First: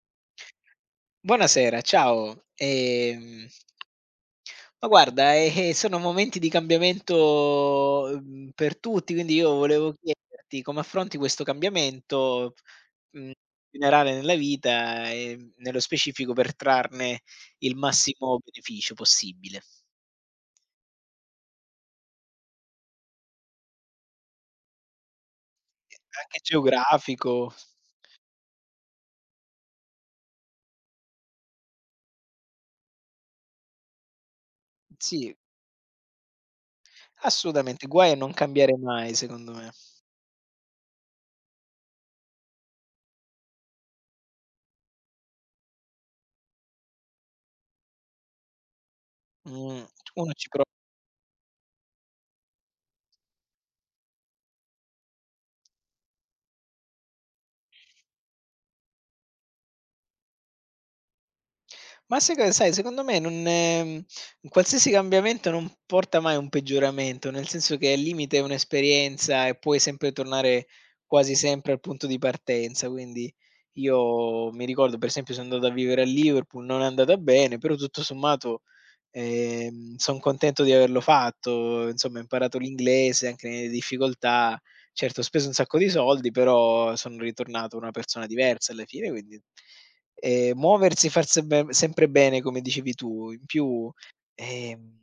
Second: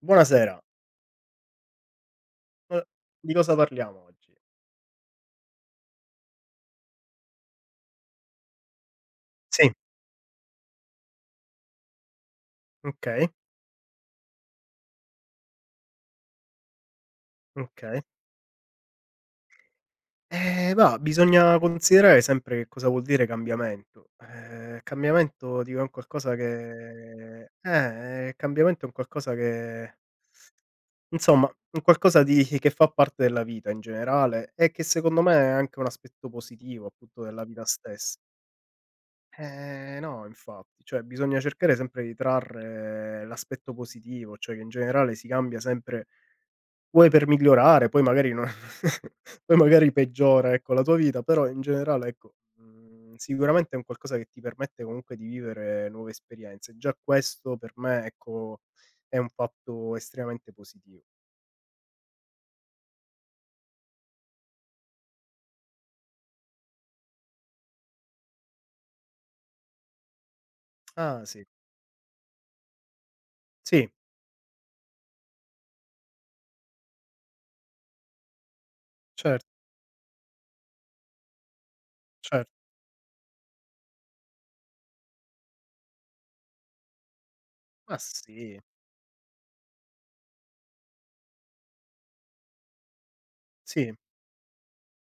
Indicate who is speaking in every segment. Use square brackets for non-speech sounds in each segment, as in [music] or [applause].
Speaker 1: Buonasera,
Speaker 2: Buonasera, ciao.
Speaker 1: uhm, di cosa parliamo oggi?
Speaker 2: Ma guarda, sono momenti di cambiamento, per tutti, quindi io
Speaker 1: Sì,
Speaker 2: volevo chiederti come affronti questo cambiamento,
Speaker 1: okay,
Speaker 2: in generale nella vita e nello specifico per trarne il
Speaker 1: okay.
Speaker 2: massimo beneficio possibile.
Speaker 1: Mah, bisogna considerare sempre che cosa vuol dire cambiamento. Cambiamento dico è un qualcosa
Speaker 2: Anche
Speaker 1: che
Speaker 2: geografico.
Speaker 1: cambiamento è un qualcosa che insomma, un qualcosa di che fa parte della vita in generale e che secondo me
Speaker 2: Sì,
Speaker 1: è anche un aspetto positivo appunto della vita
Speaker 2: assolutamente, guai a
Speaker 1: stessa.
Speaker 2: non cambiare mai secondo me.
Speaker 1: No infatti, cioè bisogna cercare sempre di trarre l'aspetto positivo, cioè che in generale si cambia sempre. Vuoi per migliorare, poi magari non [laughs] poi
Speaker 2: Mh,
Speaker 1: magari
Speaker 2: uno ci
Speaker 1: peggiora, ecco, la tua vita, però in generale, ecco, sicuramente è un qualcosa che ti permette comunque di vivere nuove esperienze. Già questo per me, ecco, è un fatto estremamente positivo.
Speaker 2: Ma secon sai, secondo me non, qualsiasi cambiamento non porta mai a un peggioramento, nel senso che al limite è un'esperienza e puoi sempre tornare
Speaker 1: Ah
Speaker 2: quasi
Speaker 1: sì,
Speaker 2: sempre al punto di partenza. Quindi
Speaker 1: sì,
Speaker 2: io mi ricordo, per esempio, sono andato a vivere a Liverpool, non è andata bene, però tutto sommato
Speaker 1: certo,
Speaker 2: Son contento di averlo fatto, insomma ho
Speaker 1: cer
Speaker 2: imparato l'inglese anche nelle difficoltà. Certo ho speso un sacco di soldi, però sono ritornato una
Speaker 1: ma
Speaker 2: persona
Speaker 1: sì,
Speaker 2: diversa alla fine, quindi muoversi, far sembe sempre bene come dicevi tu, in più,
Speaker 1: sì,
Speaker 2: ehm,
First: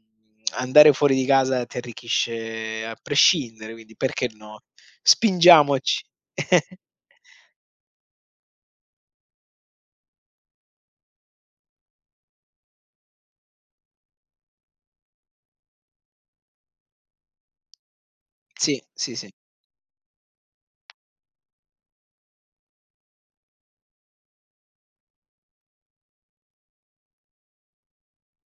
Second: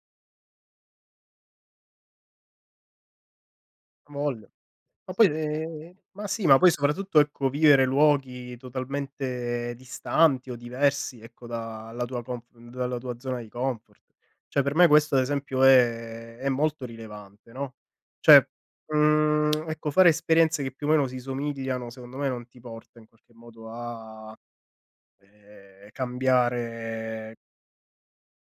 Speaker 2: andare fuori di casa ti arricchisce a prescindere, quindi
Speaker 1: a
Speaker 2: perché
Speaker 1: voglia.
Speaker 2: no?
Speaker 1: Ma poi
Speaker 2: Spingiamoci.
Speaker 1: ma sì, ma poi
Speaker 2: [laughs]
Speaker 1: soprattutto, ecco, vivere luoghi totalmente distanti o diversi, ecco, dalla tua conf dalla tua zona di comfort. Cioè, per me questo ad esempio è molto rilevante, no, cioè,
Speaker 2: Sì, sì, sì.
Speaker 1: ecco, fare esperienze che più o meno si somigliano, secondo me, non ti porta in qualche modo a, cambiare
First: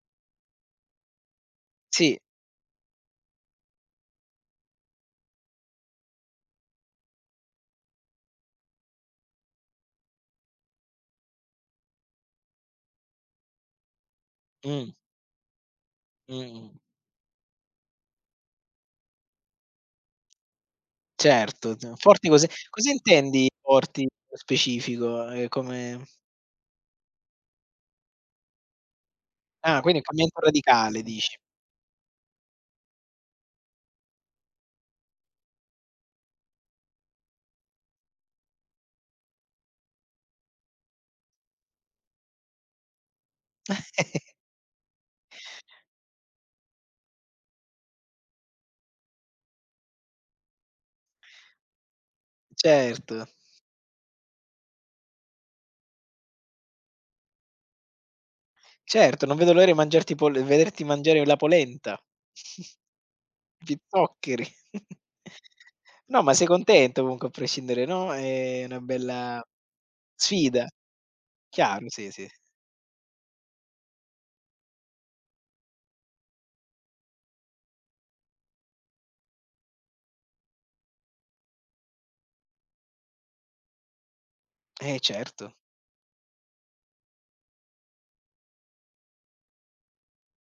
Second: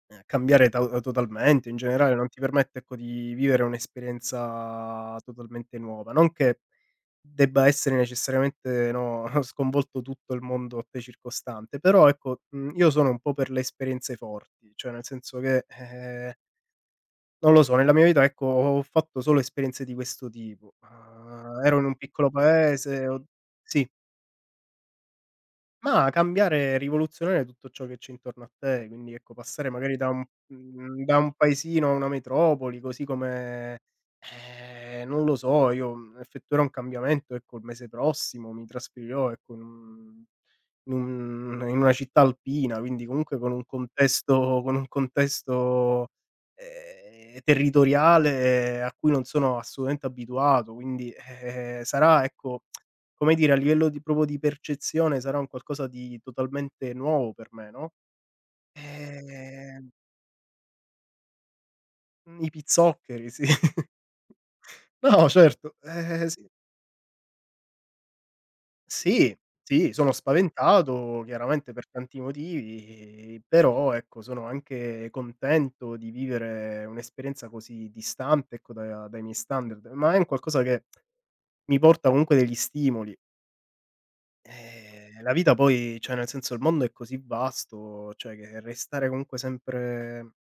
Speaker 1: cambiare to totalmente. In generale
Speaker 2: Sì,
Speaker 1: non ti permette, ecco, di vivere un'esperienza totalmente nuova. Non che debba essere necessariamente, no, [laughs] sconvolto tutto il mondo a te circostante. Però ecco, io sono un po' per le esperienze forti, cioè
Speaker 2: mh,
Speaker 1: nel senso che,
Speaker 2: mh-mh.
Speaker 1: non lo so, nella mia vita ecco ho fatto solo esperienze di questo tipo.
Speaker 2: Certo,
Speaker 1: Ero in
Speaker 2: z
Speaker 1: un
Speaker 2: forti,
Speaker 1: piccolo
Speaker 2: cos'è cosa
Speaker 1: paese, ho.
Speaker 2: intendi
Speaker 1: Sì.
Speaker 2: forti nello specifico? Come
Speaker 1: Ma cambiare, rivoluzionare tutto ciò che c'è intorno a te, quindi ecco passare
Speaker 2: Ah, quindi
Speaker 1: magari
Speaker 2: un
Speaker 1: da un
Speaker 2: cambiamento radicale
Speaker 1: mhmm, da un
Speaker 2: dici.
Speaker 1: paesino a una metropoli, così come non lo so, io, effettuerò un cambiamento, ecco, il mese prossimo mi trasferirò, ecco, in una città alpina, quindi comunque con un
Speaker 2: [laughs]
Speaker 1: contesto, territoriale a cui non sono assolutamente abituato, quindi, sarà ecco
Speaker 2: Certo,
Speaker 1: come dire, a livello di proprio di percezione sarà un qualcosa di totalmente nuovo per me, no,
Speaker 2: certo, non vedo l'ora di
Speaker 1: ehm,
Speaker 2: mangiarti pol vederti mangiare la polenta,
Speaker 1: mhmm, i
Speaker 2: [laughs]
Speaker 1: pizzoccheri, sì.
Speaker 2: gli
Speaker 1: [laughs]
Speaker 2: zoccheri.
Speaker 1: No, certo,
Speaker 2: No, ma sei
Speaker 1: sì.
Speaker 2: contento comunque a prescindere, no, è una
Speaker 1: Sì,
Speaker 2: bella
Speaker 1: sì, sono
Speaker 2: sfida.
Speaker 1: spaventato chiaramente per
Speaker 2: Chiaro, sì,
Speaker 1: tanti
Speaker 2: sì.
Speaker 1: motivi, però ecco, sono anche contento di vivere un'esperienza così distante, ecco, da dai miei standard, ma è un qualcosa che mi porta comunque degli stimoli.
Speaker 2: Eh
Speaker 1: La
Speaker 2: certo.
Speaker 1: vita poi cioè nel senso il mondo è così vasto, cioè che restare comunque sempre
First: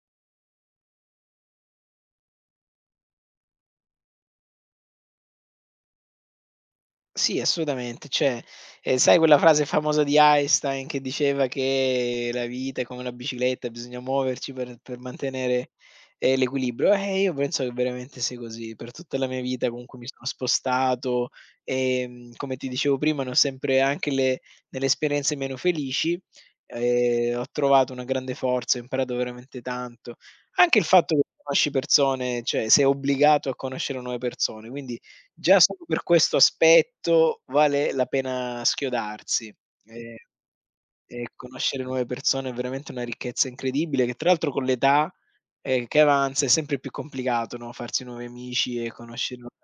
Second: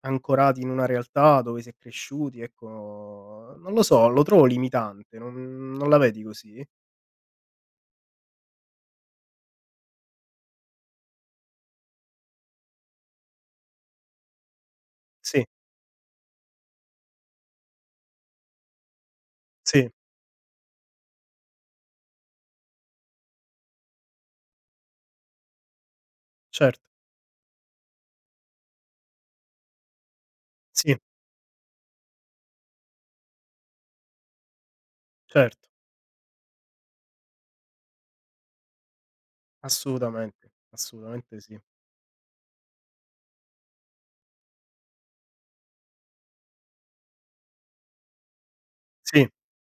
Speaker 1: ancorati in una realtà dove si è cresciuti, ecco, non lo so, lo trovo limitante, non la vedi così?
Speaker 2: Sì, assolutamente. Cioè, sai quella frase famosa di Einstein che diceva che la vita è come una bicicletta, bisogna muoverci per
Speaker 1: Sì,
Speaker 2: mantenere, l'equilibrio? Io penso che veramente sia così. Per tutta la mia vita
Speaker 1: sì,
Speaker 2: comunque mi sono spostato, come ti dicevo prima, ne ho sempre anche le nelle esperienze meno felici,
Speaker 1: certo,
Speaker 2: ho trovato una grande forza, ho imparato veramente tanto. Anche il
Speaker 1: sì,
Speaker 2: fatto che conosci persone, cioè sei obbligato a conoscere nuove persone, quindi già
Speaker 1: certo,
Speaker 2: solo per questo aspetto vale la pena schiodarsi, ehm,
Speaker 1: assolutamente,
Speaker 2: e
Speaker 1: assolutamente sì.
Speaker 2: conoscere nuove persone è veramente una ricchezza incredibile che, tra l'altro, con l'età, che avanza è sempre più complicato, no, farsi nuovi amici e
Speaker 1: Sì,
Speaker 2: conoscere nuove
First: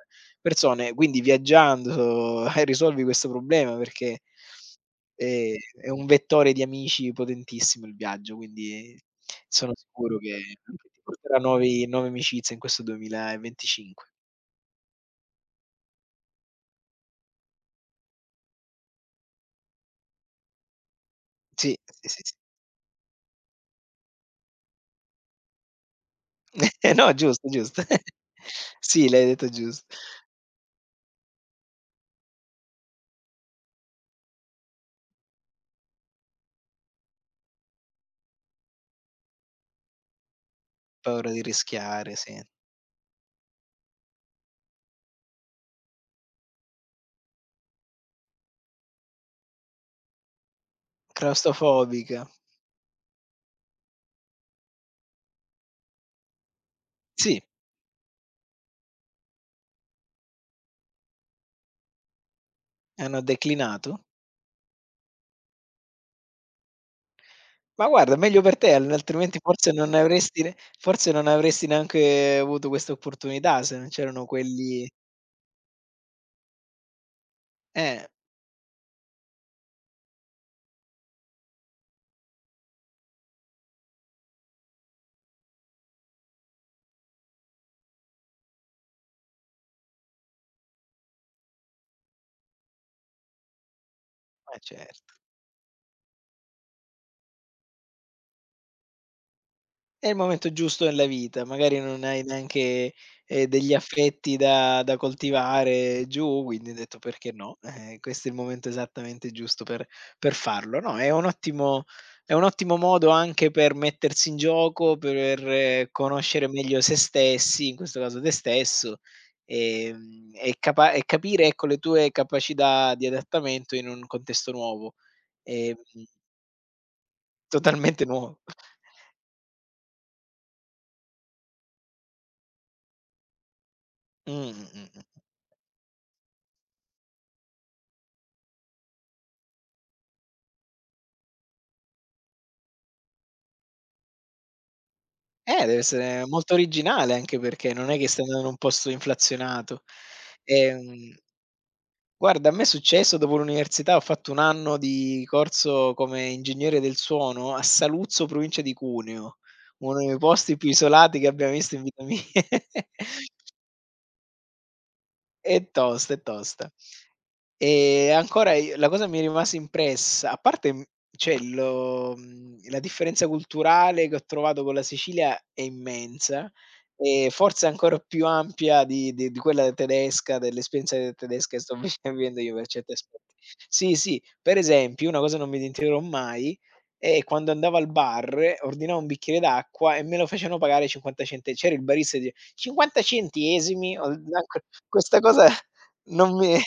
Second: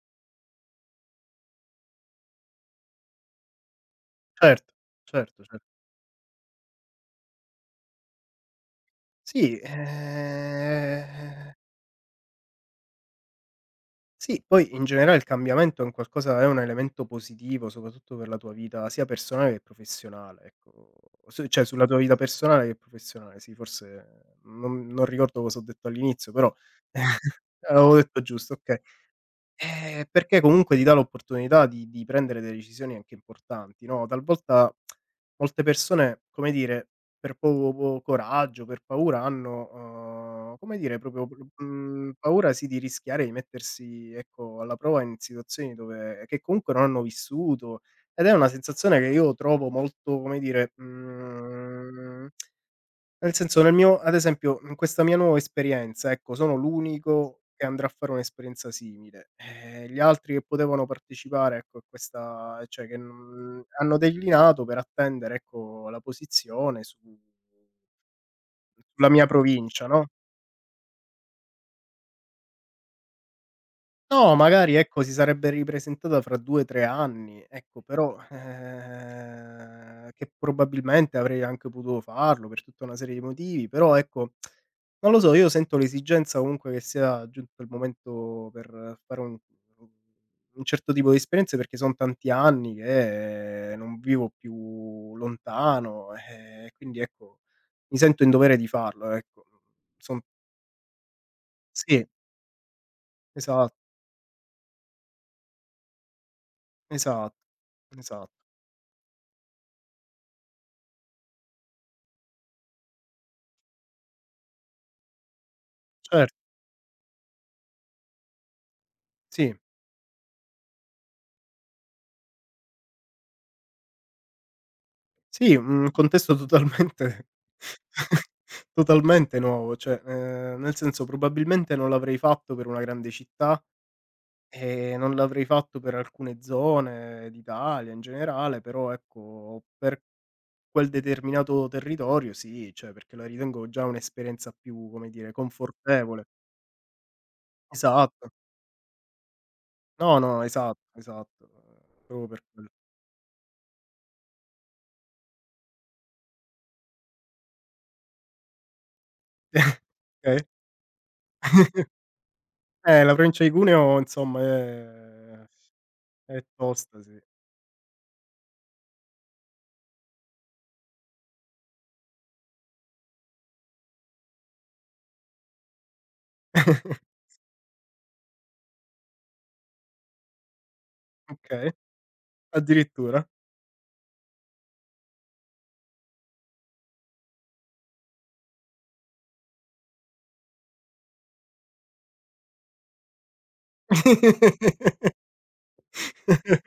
Speaker 2: persone. Quindi viaggiando risolvi questo problema perché,
Speaker 1: certo, certo,
Speaker 2: ehm,
Speaker 1: cer
Speaker 2: è un vettore di amici potentissimo il viaggio, quindi
Speaker 1: sì,
Speaker 2: sono sicuro che ti porterà nuovi nuove amicizie in questo 2025.
Speaker 1: Sì, poi in generale il cambiamento è un qualcosa è un elemento positivo, soprattutto per la tua vita sia personale che professionale, ecco. Su Cioè
Speaker 2: Sì,
Speaker 1: sulla tua
Speaker 2: sì,
Speaker 1: vita
Speaker 2: sì, sì.
Speaker 1: personale che professionale, sì, forse non ricordo cosa ho detto all'inizio, però
Speaker 2: [laughs] No,
Speaker 1: [laughs]
Speaker 2: giusto, giusto.
Speaker 1: avevo
Speaker 2: [laughs]
Speaker 1: detto giusto, okay.
Speaker 2: Sì, l'hai detto giust
Speaker 1: Perché comunque ti dà l'opportunità di prendere delle decisioni anche importanti, no, talvolta molte persone, come dire, per poco coraggio, per paura hanno, come dire, proprio
Speaker 2: Paura di rischiare, sì.
Speaker 1: paura sì di rischiare di mettersi, ecco, alla prova in situazioni dove che comunque non hanno vissuto, ed è una sensazione che io trovo molto, come dire,
Speaker 2: Claustrofobica.
Speaker 1: mhmm nel senso, nel mio ad esempio, in questa mia nuova esperienza, ecco, sono l'unico
Speaker 2: Sì,
Speaker 1: che andrà a fare un'esperienza simile. Gli altri che potevano partecipare, ecco, a questa cioè che
Speaker 2: hanno
Speaker 1: non hanno
Speaker 2: declinato?
Speaker 1: declinato per attendere, ecco, la posizione su
Speaker 2: Ma guarda, meglio per te, al
Speaker 1: sulla mia
Speaker 2: altrimenti
Speaker 1: provincia, no?
Speaker 2: forse non avresti neanche avuto questa opportunità se non c'erano
Speaker 1: No, magari
Speaker 2: quelli
Speaker 1: ecco si sarebbe ripresentata fra 2, 3 anni, ecco
Speaker 2: eh,
Speaker 1: però, che probabilmente avrei anche potuto farlo per tutta una serie di motivi, però ecco, non lo so, io sento l'esigenza comunque che sia giunto il momento per fare un un certo tipo di esperienze, perché son tanti anni che non vivo
Speaker 2: ma cer
Speaker 1: più lontano, quindi ecco, mi sento in dovere di farlo, ecco.
Speaker 2: È il
Speaker 1: Son
Speaker 2: momento giusto della vita, magari non
Speaker 1: Sì,
Speaker 2: hai neanche, degli
Speaker 1: esatto,
Speaker 2: affetti da coltivare giù, quindi ho detto: "Perché
Speaker 1: esatto,
Speaker 2: no?" Questo è
Speaker 1: esatto,
Speaker 2: il momento esattamente giusto per farlo. No, è un ottimo modo anche per mettersi in gioco, per
Speaker 1: cer
Speaker 2: conoscere meglio se stessi, in questo caso te stesso,
Speaker 1: Sì,
Speaker 2: e capire, ecco, le tue capacità di adattamento in un contesto nuovo,
Speaker 1: sì,
Speaker 2: ehm,
Speaker 1: un contesto totalmente
Speaker 2: totalmente
Speaker 1: [laughs]
Speaker 2: nuovo.
Speaker 1: totalmente nuovo, cioè, nel senso probabilmente non l'avrei fatto per una grande città
Speaker 2: Mh, mh, mh,
Speaker 1: e
Speaker 2: mh.
Speaker 1: non l'avrei fatto per alcune zone d'Italia in generale, però ecco, per quel determinato territorio sì, cioè perché la ritengo già un'esperienza più, come dire,
Speaker 2: Deve
Speaker 1: confortevole.
Speaker 2: essere molto originale, anche perché non è che stai
Speaker 1: Esatto.
Speaker 2: andando in un posto inflazionato.
Speaker 1: No, no, esatto,
Speaker 2: Ehm,
Speaker 1: esatto, proprio per
Speaker 2: guarda, a me è
Speaker 1: quello.
Speaker 2: successo dopo l'università, ho fatto un anno di corso come ingegnere del suono a Saluzzo, provincia di Cuneo,
Speaker 1: [laughs]
Speaker 2: uno dei
Speaker 1: Okay.
Speaker 2: posti più isolati che abbia visto in vita mia.
Speaker 1: La
Speaker 2: [laughs]
Speaker 1: provincia di Cuneo insomma è
Speaker 2: È tosta, è
Speaker 1: è
Speaker 2: tosta.
Speaker 1: tosta, sì.
Speaker 2: E ancora i la cosa mi è rimasta impressa, a parte, mhmm, cioè lo mhmm, la differenza culturale che ho trovato con la Sicilia è immensa
Speaker 1: [laughs]
Speaker 2: e forse ancora più ampia di quella tedesca, dell'esperienza de tedesca che
Speaker 1: Okay,
Speaker 2: sto [laughs] vi vivendo io per certi
Speaker 1: addirittura.
Speaker 2: aspetti. Sì, sì, per esempio una cosa non mi dimenticherò mai è quando andavo al bar, ordinavo un bicchiere d'acqua e me lo facevano pagare 50 cente c'era il barista e dice: "50 centesimi",
Speaker 1: [laughs]
Speaker 2: questa cosa non mi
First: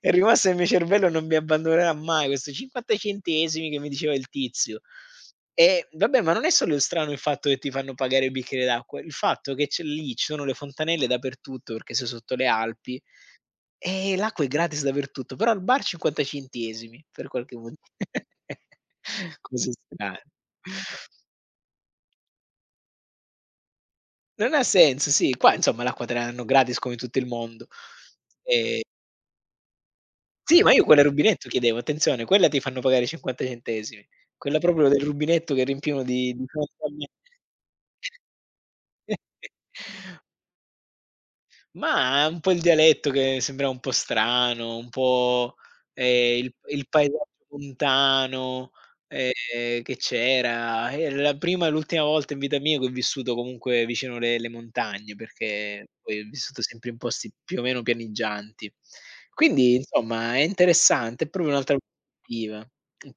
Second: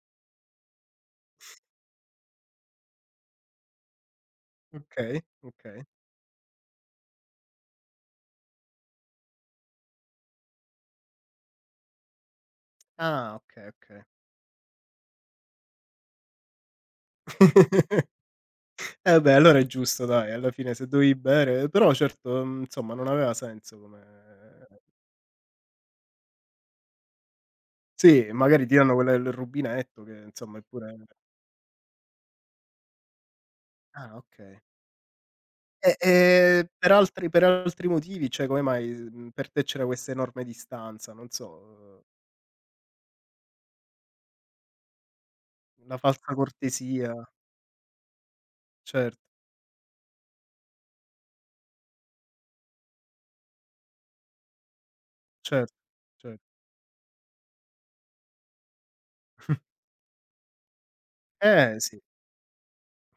Speaker 2: è rimasto nel mio cervello, non mi abbandonerà mai questo 50 centesimi che mi diceva il tizio.
Speaker 1: Okay, okay.
Speaker 2: E vabbè, ma non è solo il strano il fatto che ti fanno pagare il bicchiere d'acqua, il fatto che c'è lì ci sono le fontanelle dappertutto perché sei sotto le Alpi
Speaker 1: Ah, okay, okay.
Speaker 2: e l'acqua è gratis dappertutto, però al bar 50 centesimi per qualche motivo.
Speaker 1: [laughs] Eh beh,
Speaker 2: [laughs]
Speaker 1: allora è
Speaker 2: Cose
Speaker 1: giusto
Speaker 2: strane.
Speaker 1: dai, alla fine se dovevi bere però certo, insomma non aveva senso
Speaker 2: Non ha
Speaker 1: come
Speaker 2: senso, sì, qua insomma l'acqua te la danno gratis come in tutto il mondo.
Speaker 1: sì, magari ti
Speaker 2: E
Speaker 1: danno quella del rubinetto che insomma
Speaker 2: Sì,
Speaker 1: è
Speaker 2: ma io
Speaker 1: pure
Speaker 2: quella al rubinetto chiedevo, attenzione, quella ti fanno pagare 50 centesimi.
Speaker 1: ah,
Speaker 2: Quella
Speaker 1: okay.
Speaker 2: proprio del rubinetto che
Speaker 1: E,
Speaker 2: riempivano di
Speaker 1: per altri motivi, cioè come mai,
Speaker 2: [unintelligible] [laughs]
Speaker 1: per te c'era questa enorme distanza, non so,
Speaker 2: Mah, un po' il dialetto che sembrava un po' strano, un po',
Speaker 1: la falsa
Speaker 2: il
Speaker 1: cortesia.
Speaker 2: paesaggio montano,
Speaker 1: Certo,
Speaker 2: che c'era. E la prima e l'ultima volta in vita mia che ho vissuto comunque vicino le montagne,
Speaker 1: certo,
Speaker 2: perché poi ho
Speaker 1: cer
Speaker 2: vissuto sempre in posti più o meno pianeggianti. Quindi insomma è interessante, è proprio un'altra
Speaker 1: eh sì.
Speaker 2: prospettiva.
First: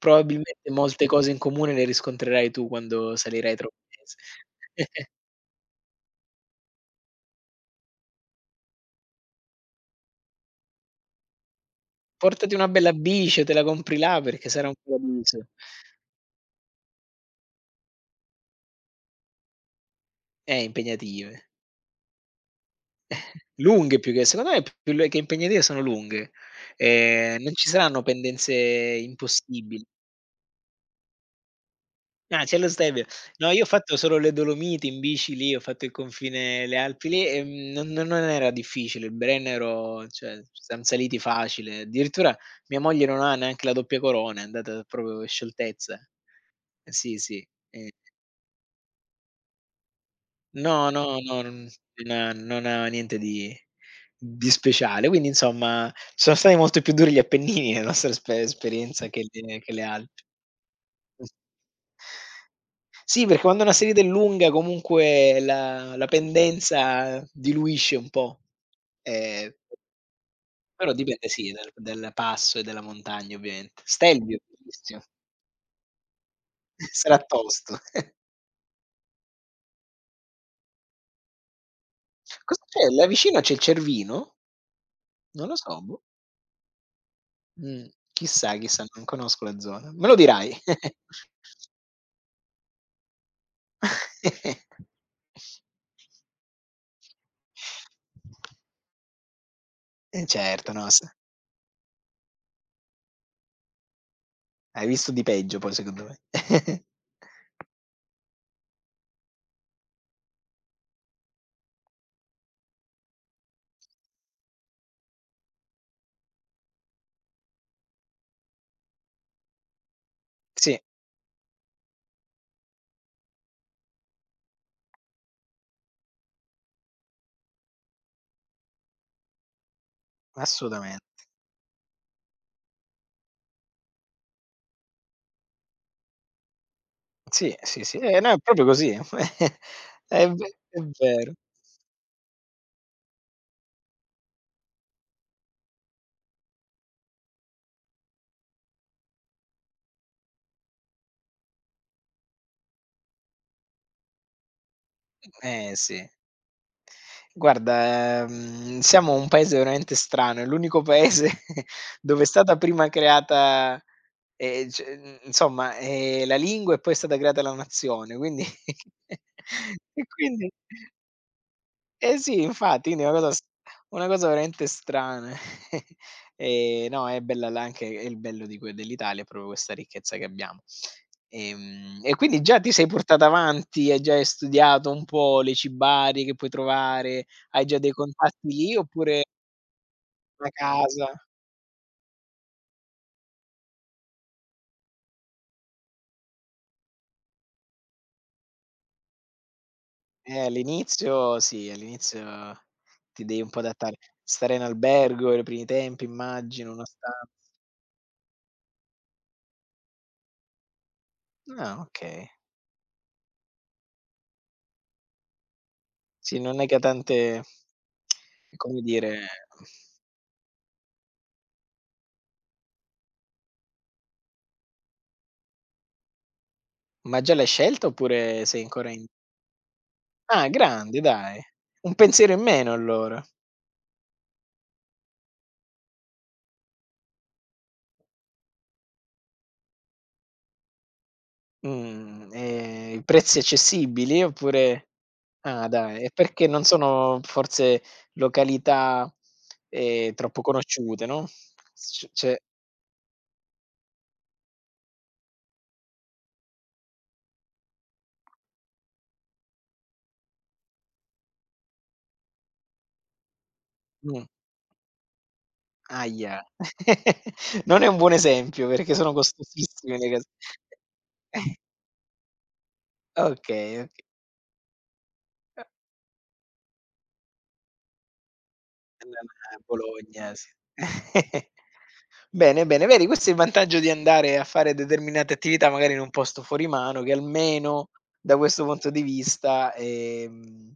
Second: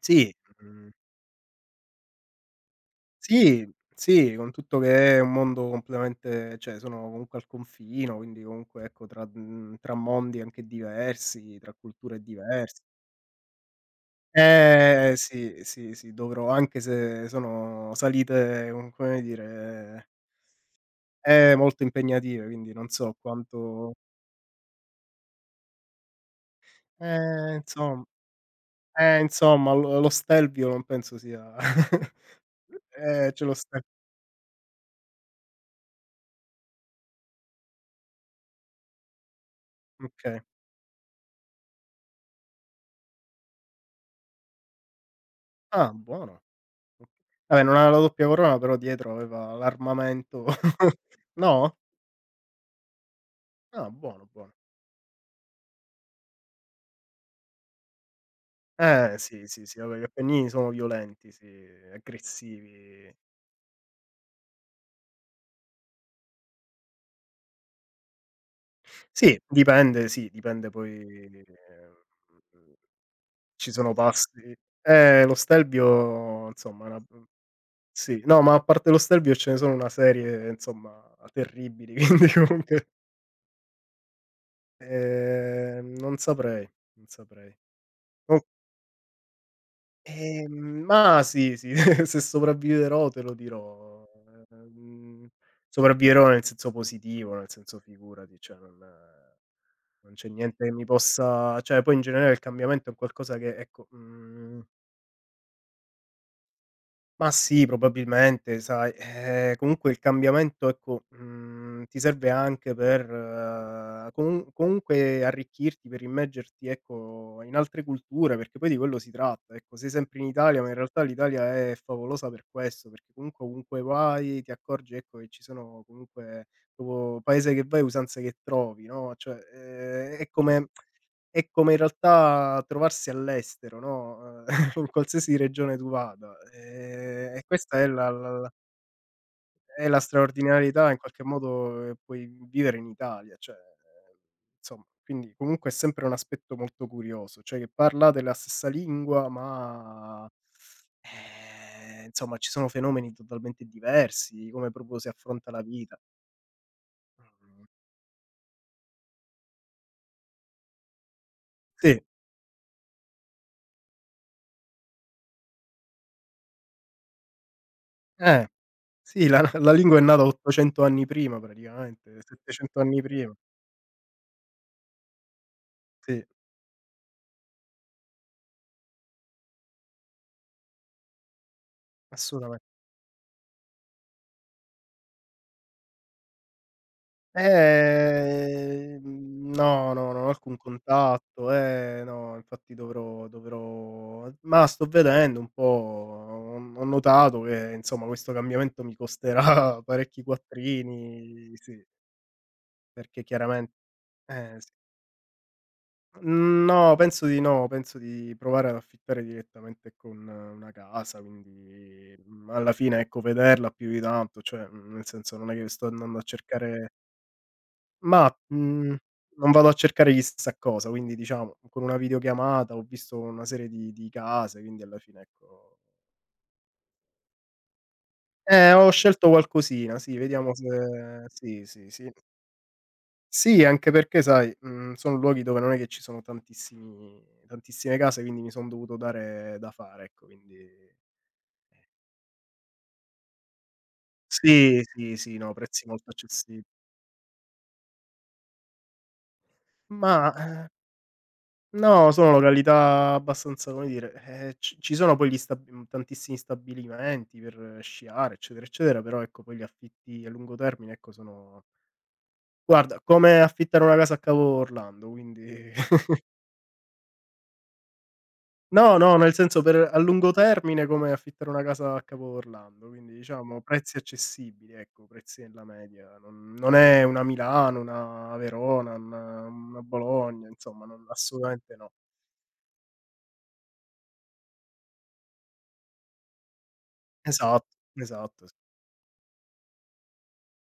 Speaker 1: Sì, mhmm,
Speaker 2: molte cose in comune le riscontrerai tu quando salirai tra
Speaker 1: sì,
Speaker 2: un
Speaker 1: sì, con tutto
Speaker 2: mese.
Speaker 1: che è un mondo completamente cioè sono comunque al confino, quindi comunque ecco tra mondi anche diversi, tra culture
Speaker 2: Portati una
Speaker 1: diverse.
Speaker 2: bella bice, te la compri là perché sarà un
Speaker 1: Eh
Speaker 2: paradiso.
Speaker 1: sì, sì, sì, dovrò anche se sono salite, un come dire,
Speaker 2: Impegnative.
Speaker 1: molto impegnative, quindi non so quanto
Speaker 2: Lunghe, più che secondo me più le che impegnative sono lunghe. Non
Speaker 1: eh
Speaker 2: ci saranno
Speaker 1: insom
Speaker 2: pendenze
Speaker 1: insomma
Speaker 2: impossibili.
Speaker 1: lo Stelvio non penso sia [laughs]
Speaker 2: Ah, c'è lo Stelvio.
Speaker 1: c'è
Speaker 2: No,
Speaker 1: lo
Speaker 2: io ho
Speaker 1: stel
Speaker 2: fatto solo le Dolomiti in bici lì, ho fatto il confine, le Alpi lì e, non era difficile, il Brennero cioè,
Speaker 1: Okay.
Speaker 2: siam saliti facile. Addirittura mia moglie non ha neanche la doppia corona, è andata proprio per
Speaker 1: Ah,
Speaker 2: scioltezza.
Speaker 1: buono.
Speaker 2: Eh
Speaker 1: Ok.
Speaker 2: sì, sì,
Speaker 1: Vabbè, non aveva la doppia corona, però dietro aveva l'armamento
Speaker 2: no,
Speaker 1: [laughs]
Speaker 2: no, no,
Speaker 1: no?
Speaker 2: non ha niente
Speaker 1: Ah, buono,
Speaker 2: di
Speaker 1: buono.
Speaker 2: speciale. Quindi insomma, sono stati molto più duri gli Appennini nella nostra esperienza
Speaker 1: Sì, sì,
Speaker 2: che
Speaker 1: sì,
Speaker 2: le
Speaker 1: vabbè, gli
Speaker 2: Alpi.
Speaker 1: Appennini sono
Speaker 2: Mh.
Speaker 1: violenti, sì, aggressivi.
Speaker 2: Sì, perché quando una salita è lunga comunque la pendenza diluisce un po'. Ehm,
Speaker 1: Sì, dipende
Speaker 2: però
Speaker 1: poi,
Speaker 2: dipende sì
Speaker 1: ehm,
Speaker 2: dal passo e dalla montagna
Speaker 1: ci
Speaker 2: ovviamente.
Speaker 1: sono
Speaker 2: Stelvio
Speaker 1: pasti
Speaker 2: bellissimo,
Speaker 1: lo Stelvio insomma è
Speaker 2: [laughs]
Speaker 1: una b
Speaker 2: sarà tosto.
Speaker 1: sì, no, ma a parte lo Stelvio ce ne sono una serie, insomma, terribili, [laughs] quindi
Speaker 2: Cosa c'è?
Speaker 1: comunque,
Speaker 2: Là vicino c'è il Cervino? Non lo so, boh.
Speaker 1: non saprei, non saprei.
Speaker 2: Mh,
Speaker 1: Com
Speaker 2: chissà, chissà, non conosco la zona. Me lo dirai.
Speaker 1: Mah, sì, sì, [laughs] se sopravviverò te lo dirò. Ehm,
Speaker 2: [laughs]
Speaker 1: sopravviverò nel senso positivo, nel senso figurati, cioè non non
Speaker 2: Eh
Speaker 1: c'è niente
Speaker 2: certo,
Speaker 1: che mi
Speaker 2: no, s
Speaker 1: possa cioè poi in generale il cambiamento è un qualcosa che ecco, mhmm
Speaker 2: hai visto di peggio poi secondo me. [laughs]
Speaker 1: ma sì, probabilmente sai, comunque il cambiamento ecco, ti serve anche per comunque arricchirti, per immergerti ecco, in altre culture, perché poi di quello si tratta, ecco. Sei sempre in Italia, ma in
Speaker 2: Sì,
Speaker 1: realtà l'Italia è favolosa per questo, perché comunque ovunque vai ti accorgi ecco, che ci sono comunque proprio paese che vai, usanze che trovi, no, cioè,
Speaker 2: assolutamen
Speaker 1: è come in realtà trovarsi all'estero, no, in [laughs] qualsiasi regione tu vada. E
Speaker 2: Sì,
Speaker 1: questa
Speaker 2: sì,
Speaker 1: è
Speaker 2: sì,
Speaker 1: la
Speaker 2: eh
Speaker 1: la
Speaker 2: no, è
Speaker 1: la
Speaker 2: proprio così. [laughs]
Speaker 1: è la
Speaker 2: È ve è
Speaker 1: straordinarietà in qualche
Speaker 2: vero.
Speaker 1: modo che puoi vivere in Italia, cioè, insomma, quindi comunque è sempre un aspetto molto curioso, cioè che parlate la stessa lingua ma, insomma ci sono fenomeni totalmente diversi, come proprio si affronta la
Speaker 2: Eh sì.
Speaker 1: vita. Mh.
Speaker 2: Guarda, siamo un paese veramente strano, è l'unico paese [laughs]
Speaker 1: Sì,
Speaker 2: dove è stata prima creata, la lingua e poi è stata creata la nazione, quindi
Speaker 1: eh,
Speaker 2: [laughs]
Speaker 1: sì la lingua è
Speaker 2: e
Speaker 1: nata
Speaker 2: quindi
Speaker 1: 800 anni prima
Speaker 2: eh
Speaker 1: praticamente,
Speaker 2: sì,
Speaker 1: 700
Speaker 2: infatti,
Speaker 1: anni
Speaker 2: quindi è una cosa
Speaker 1: prima.
Speaker 2: s una cosa veramente strana. [laughs]
Speaker 1: Sì,
Speaker 2: No, è bella là, anche è il bello di que dell'Italia, è proprio questa ricchezza che abbiamo. E quindi già
Speaker 1: assolutamen
Speaker 2: ti sei portata avanti, hai studiato un po' le cibarie che puoi trovare, hai già dei contatti lì
Speaker 1: ehm,
Speaker 2: oppure
Speaker 1: no, no, non ho
Speaker 2: una
Speaker 1: alcun
Speaker 2: casa?
Speaker 1: contatto, no, infatti dovrò ma sto vedendo un po', ho notato che insomma questo cambiamento mi costerà [laughs] parecchi
Speaker 2: All'inizio
Speaker 1: quattrini,
Speaker 2: sì,
Speaker 1: sì,
Speaker 2: all'inizio
Speaker 1: perché
Speaker 2: ti devi un po'
Speaker 1: chiaramente
Speaker 2: adattare. Stare in
Speaker 1: sì.
Speaker 2: albergo i primi tempi immagino, una
Speaker 1: No, penso
Speaker 2: stanza
Speaker 1: di no, penso di provare ad affittare direttamente con una casa,
Speaker 2: ah,
Speaker 1: quindi,
Speaker 2: okay.
Speaker 1: alla fine, ecco, vederla più di tanto, cioè, nel senso non è che sto andando a
Speaker 2: Sì, non è che ha
Speaker 1: cercare
Speaker 2: tante,
Speaker 1: mah,
Speaker 2: come dire,
Speaker 1: non vado a cercare chissà cosa, quindi diciamo con una videochiamata ho visto una serie di case, quindi alla fine ecco
Speaker 2: ma già l'hai scelta oppure sei ancora
Speaker 1: ho
Speaker 2: in
Speaker 1: scelto qualcosina, sì,
Speaker 2: ah,
Speaker 1: vediamo
Speaker 2: grande
Speaker 1: se
Speaker 2: dai,
Speaker 1: sì, sì,
Speaker 2: un
Speaker 1: sì.
Speaker 2: pensiero in meno allora.
Speaker 1: Sì, anche perché sai, sono luoghi dove non è che ci sono tantissimi tantissime case, quindi mi son dovuto dare da fare, ecco, quindi
Speaker 2: Mhmm, e prezzi accessibili
Speaker 1: sì,
Speaker 2: oppure
Speaker 1: sì, sì, no,
Speaker 2: ah,
Speaker 1: prezzi
Speaker 2: dai,
Speaker 1: molto
Speaker 2: e perché
Speaker 1: accessi
Speaker 2: non sono forse località,
Speaker 1: ma,
Speaker 2: troppo conosciute, no, c
Speaker 1: no, sono
Speaker 2: cioè
Speaker 1: località abbastanza, come dire, c ci sono poi gli tantissimi stabilimenti per sciare, eccetera, eccetera, però ecco poi gli affitti a lungo termine, ecco, sono guarda, come affittare una casa a
Speaker 2: mh,
Speaker 1: Cavo Orlando, quindi [laughs]
Speaker 2: ahia. [laughs] Non è un buon esempio perché
Speaker 1: no,
Speaker 2: sono
Speaker 1: no, nel senso per
Speaker 2: costosissime
Speaker 1: a
Speaker 2: le case.
Speaker 1: lungo termine come affittare una
Speaker 2: [laughs]
Speaker 1: casa a Cavo Orlando, quindi diciamo
Speaker 2: Okay, okay.
Speaker 1: prezzi accessibili, ecco, prezzi nella media. Non non è una Milano, una Verona, una una
Speaker 2: Bologna, sì.
Speaker 1: Bologna, insomma, non
Speaker 2: [laughs]
Speaker 1: assolutamente no.
Speaker 2: Bene, bene, vedi questo è il vantaggio di andare a fare determinate attività magari in un posto fuori mano, che
Speaker 1: Esatto,
Speaker 2: almeno
Speaker 1: esatto,
Speaker 2: da
Speaker 1: s
Speaker 2: questo punto di vista, ehm,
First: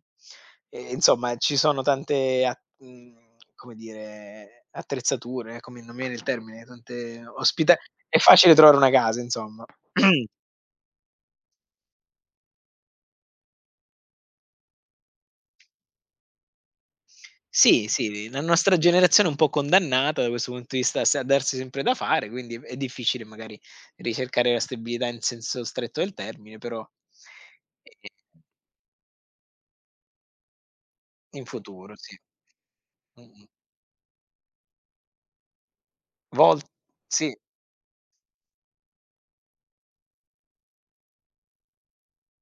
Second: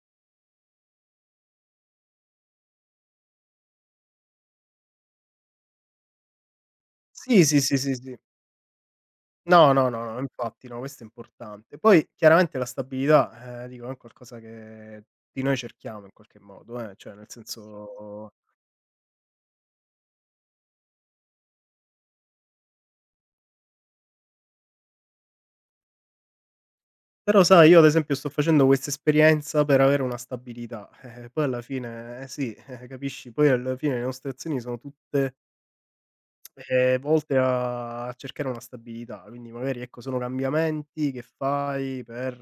Speaker 2: ehm, insomma ci sono come dire, attrezzature, ecco, mi non mi viene il termine, tante
Speaker 1: Sì, sì,
Speaker 2: ospita
Speaker 1: sì, sì, sì.
Speaker 2: è facile trovare una casa insomma.
Speaker 1: No, no, no, no,
Speaker 2: [clears throat]
Speaker 1: infatti no, questo è importante. Poi chiaramente la stabilità, dico, è un qualcosa che di noi cerchiamo in qualche modo, cioè nel
Speaker 2: Sì, sì,
Speaker 1: senso
Speaker 2: la nostra generazione è un po' condannata da questo punto di vista, se a darsi sempre da fare, quindi è difficile magari ricercare la stabilità in senso stretto del termine, però
Speaker 1: però sai io ad esempio sto
Speaker 2: ehm,
Speaker 1: facendo questa esperienza per avere una stabilità, [laughs]
Speaker 2: in
Speaker 1: poi alla
Speaker 2: futuro sì.
Speaker 1: fine eh sì, capisci,
Speaker 2: Mh-mh.
Speaker 1: poi alla fine le nostre azioni sono tutte,
Speaker 2: Vol sì,
Speaker 1: volte a cercare una stabilità, quindi magari ecco sono cambiamenti che fai per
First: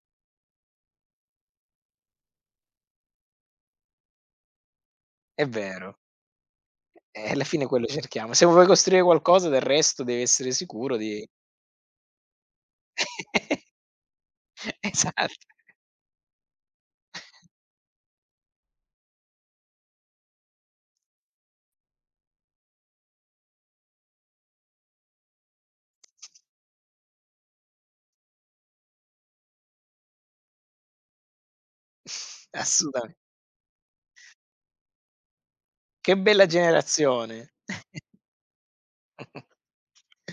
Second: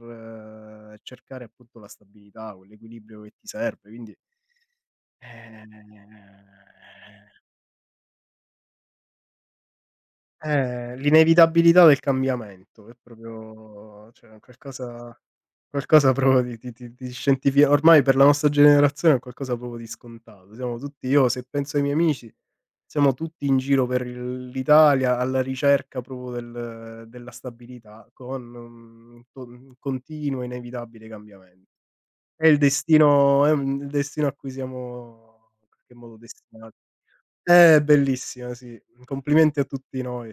Speaker 1: cercare appunto la stabilità, quell'equilibrio che ti serve, quindi
Speaker 2: è vero.
Speaker 1: eh,
Speaker 2: Alla fine quello cerchiamo. Se vuoi costruire qualcosa del resto devi essere sicuro di
Speaker 1: l'inevitabilità del cambiamento è
Speaker 2: [laughs]
Speaker 1: proprio cioè un qualcosa
Speaker 2: esatto.
Speaker 1: qualcosa proprio di
Speaker 2: [laughs]
Speaker 1: scientifi ormai per la nostra generazione è qualcosa proprio di scontato. Siamo tutti io se penso ai miei amici, siamo tutti in giro per il l'Italia alla ricerca proprio della stabilità con un continuo inevitabile cambiamento. È il
Speaker 2: Assolutamen
Speaker 1: destino è un il destino a cui siamo in qualche
Speaker 2: che
Speaker 1: modo
Speaker 2: bella
Speaker 1: destinati.
Speaker 2: generazione.
Speaker 1: Bellissima, sì. Complimenti a tutti
Speaker 2: [laughs]
Speaker 1: noi.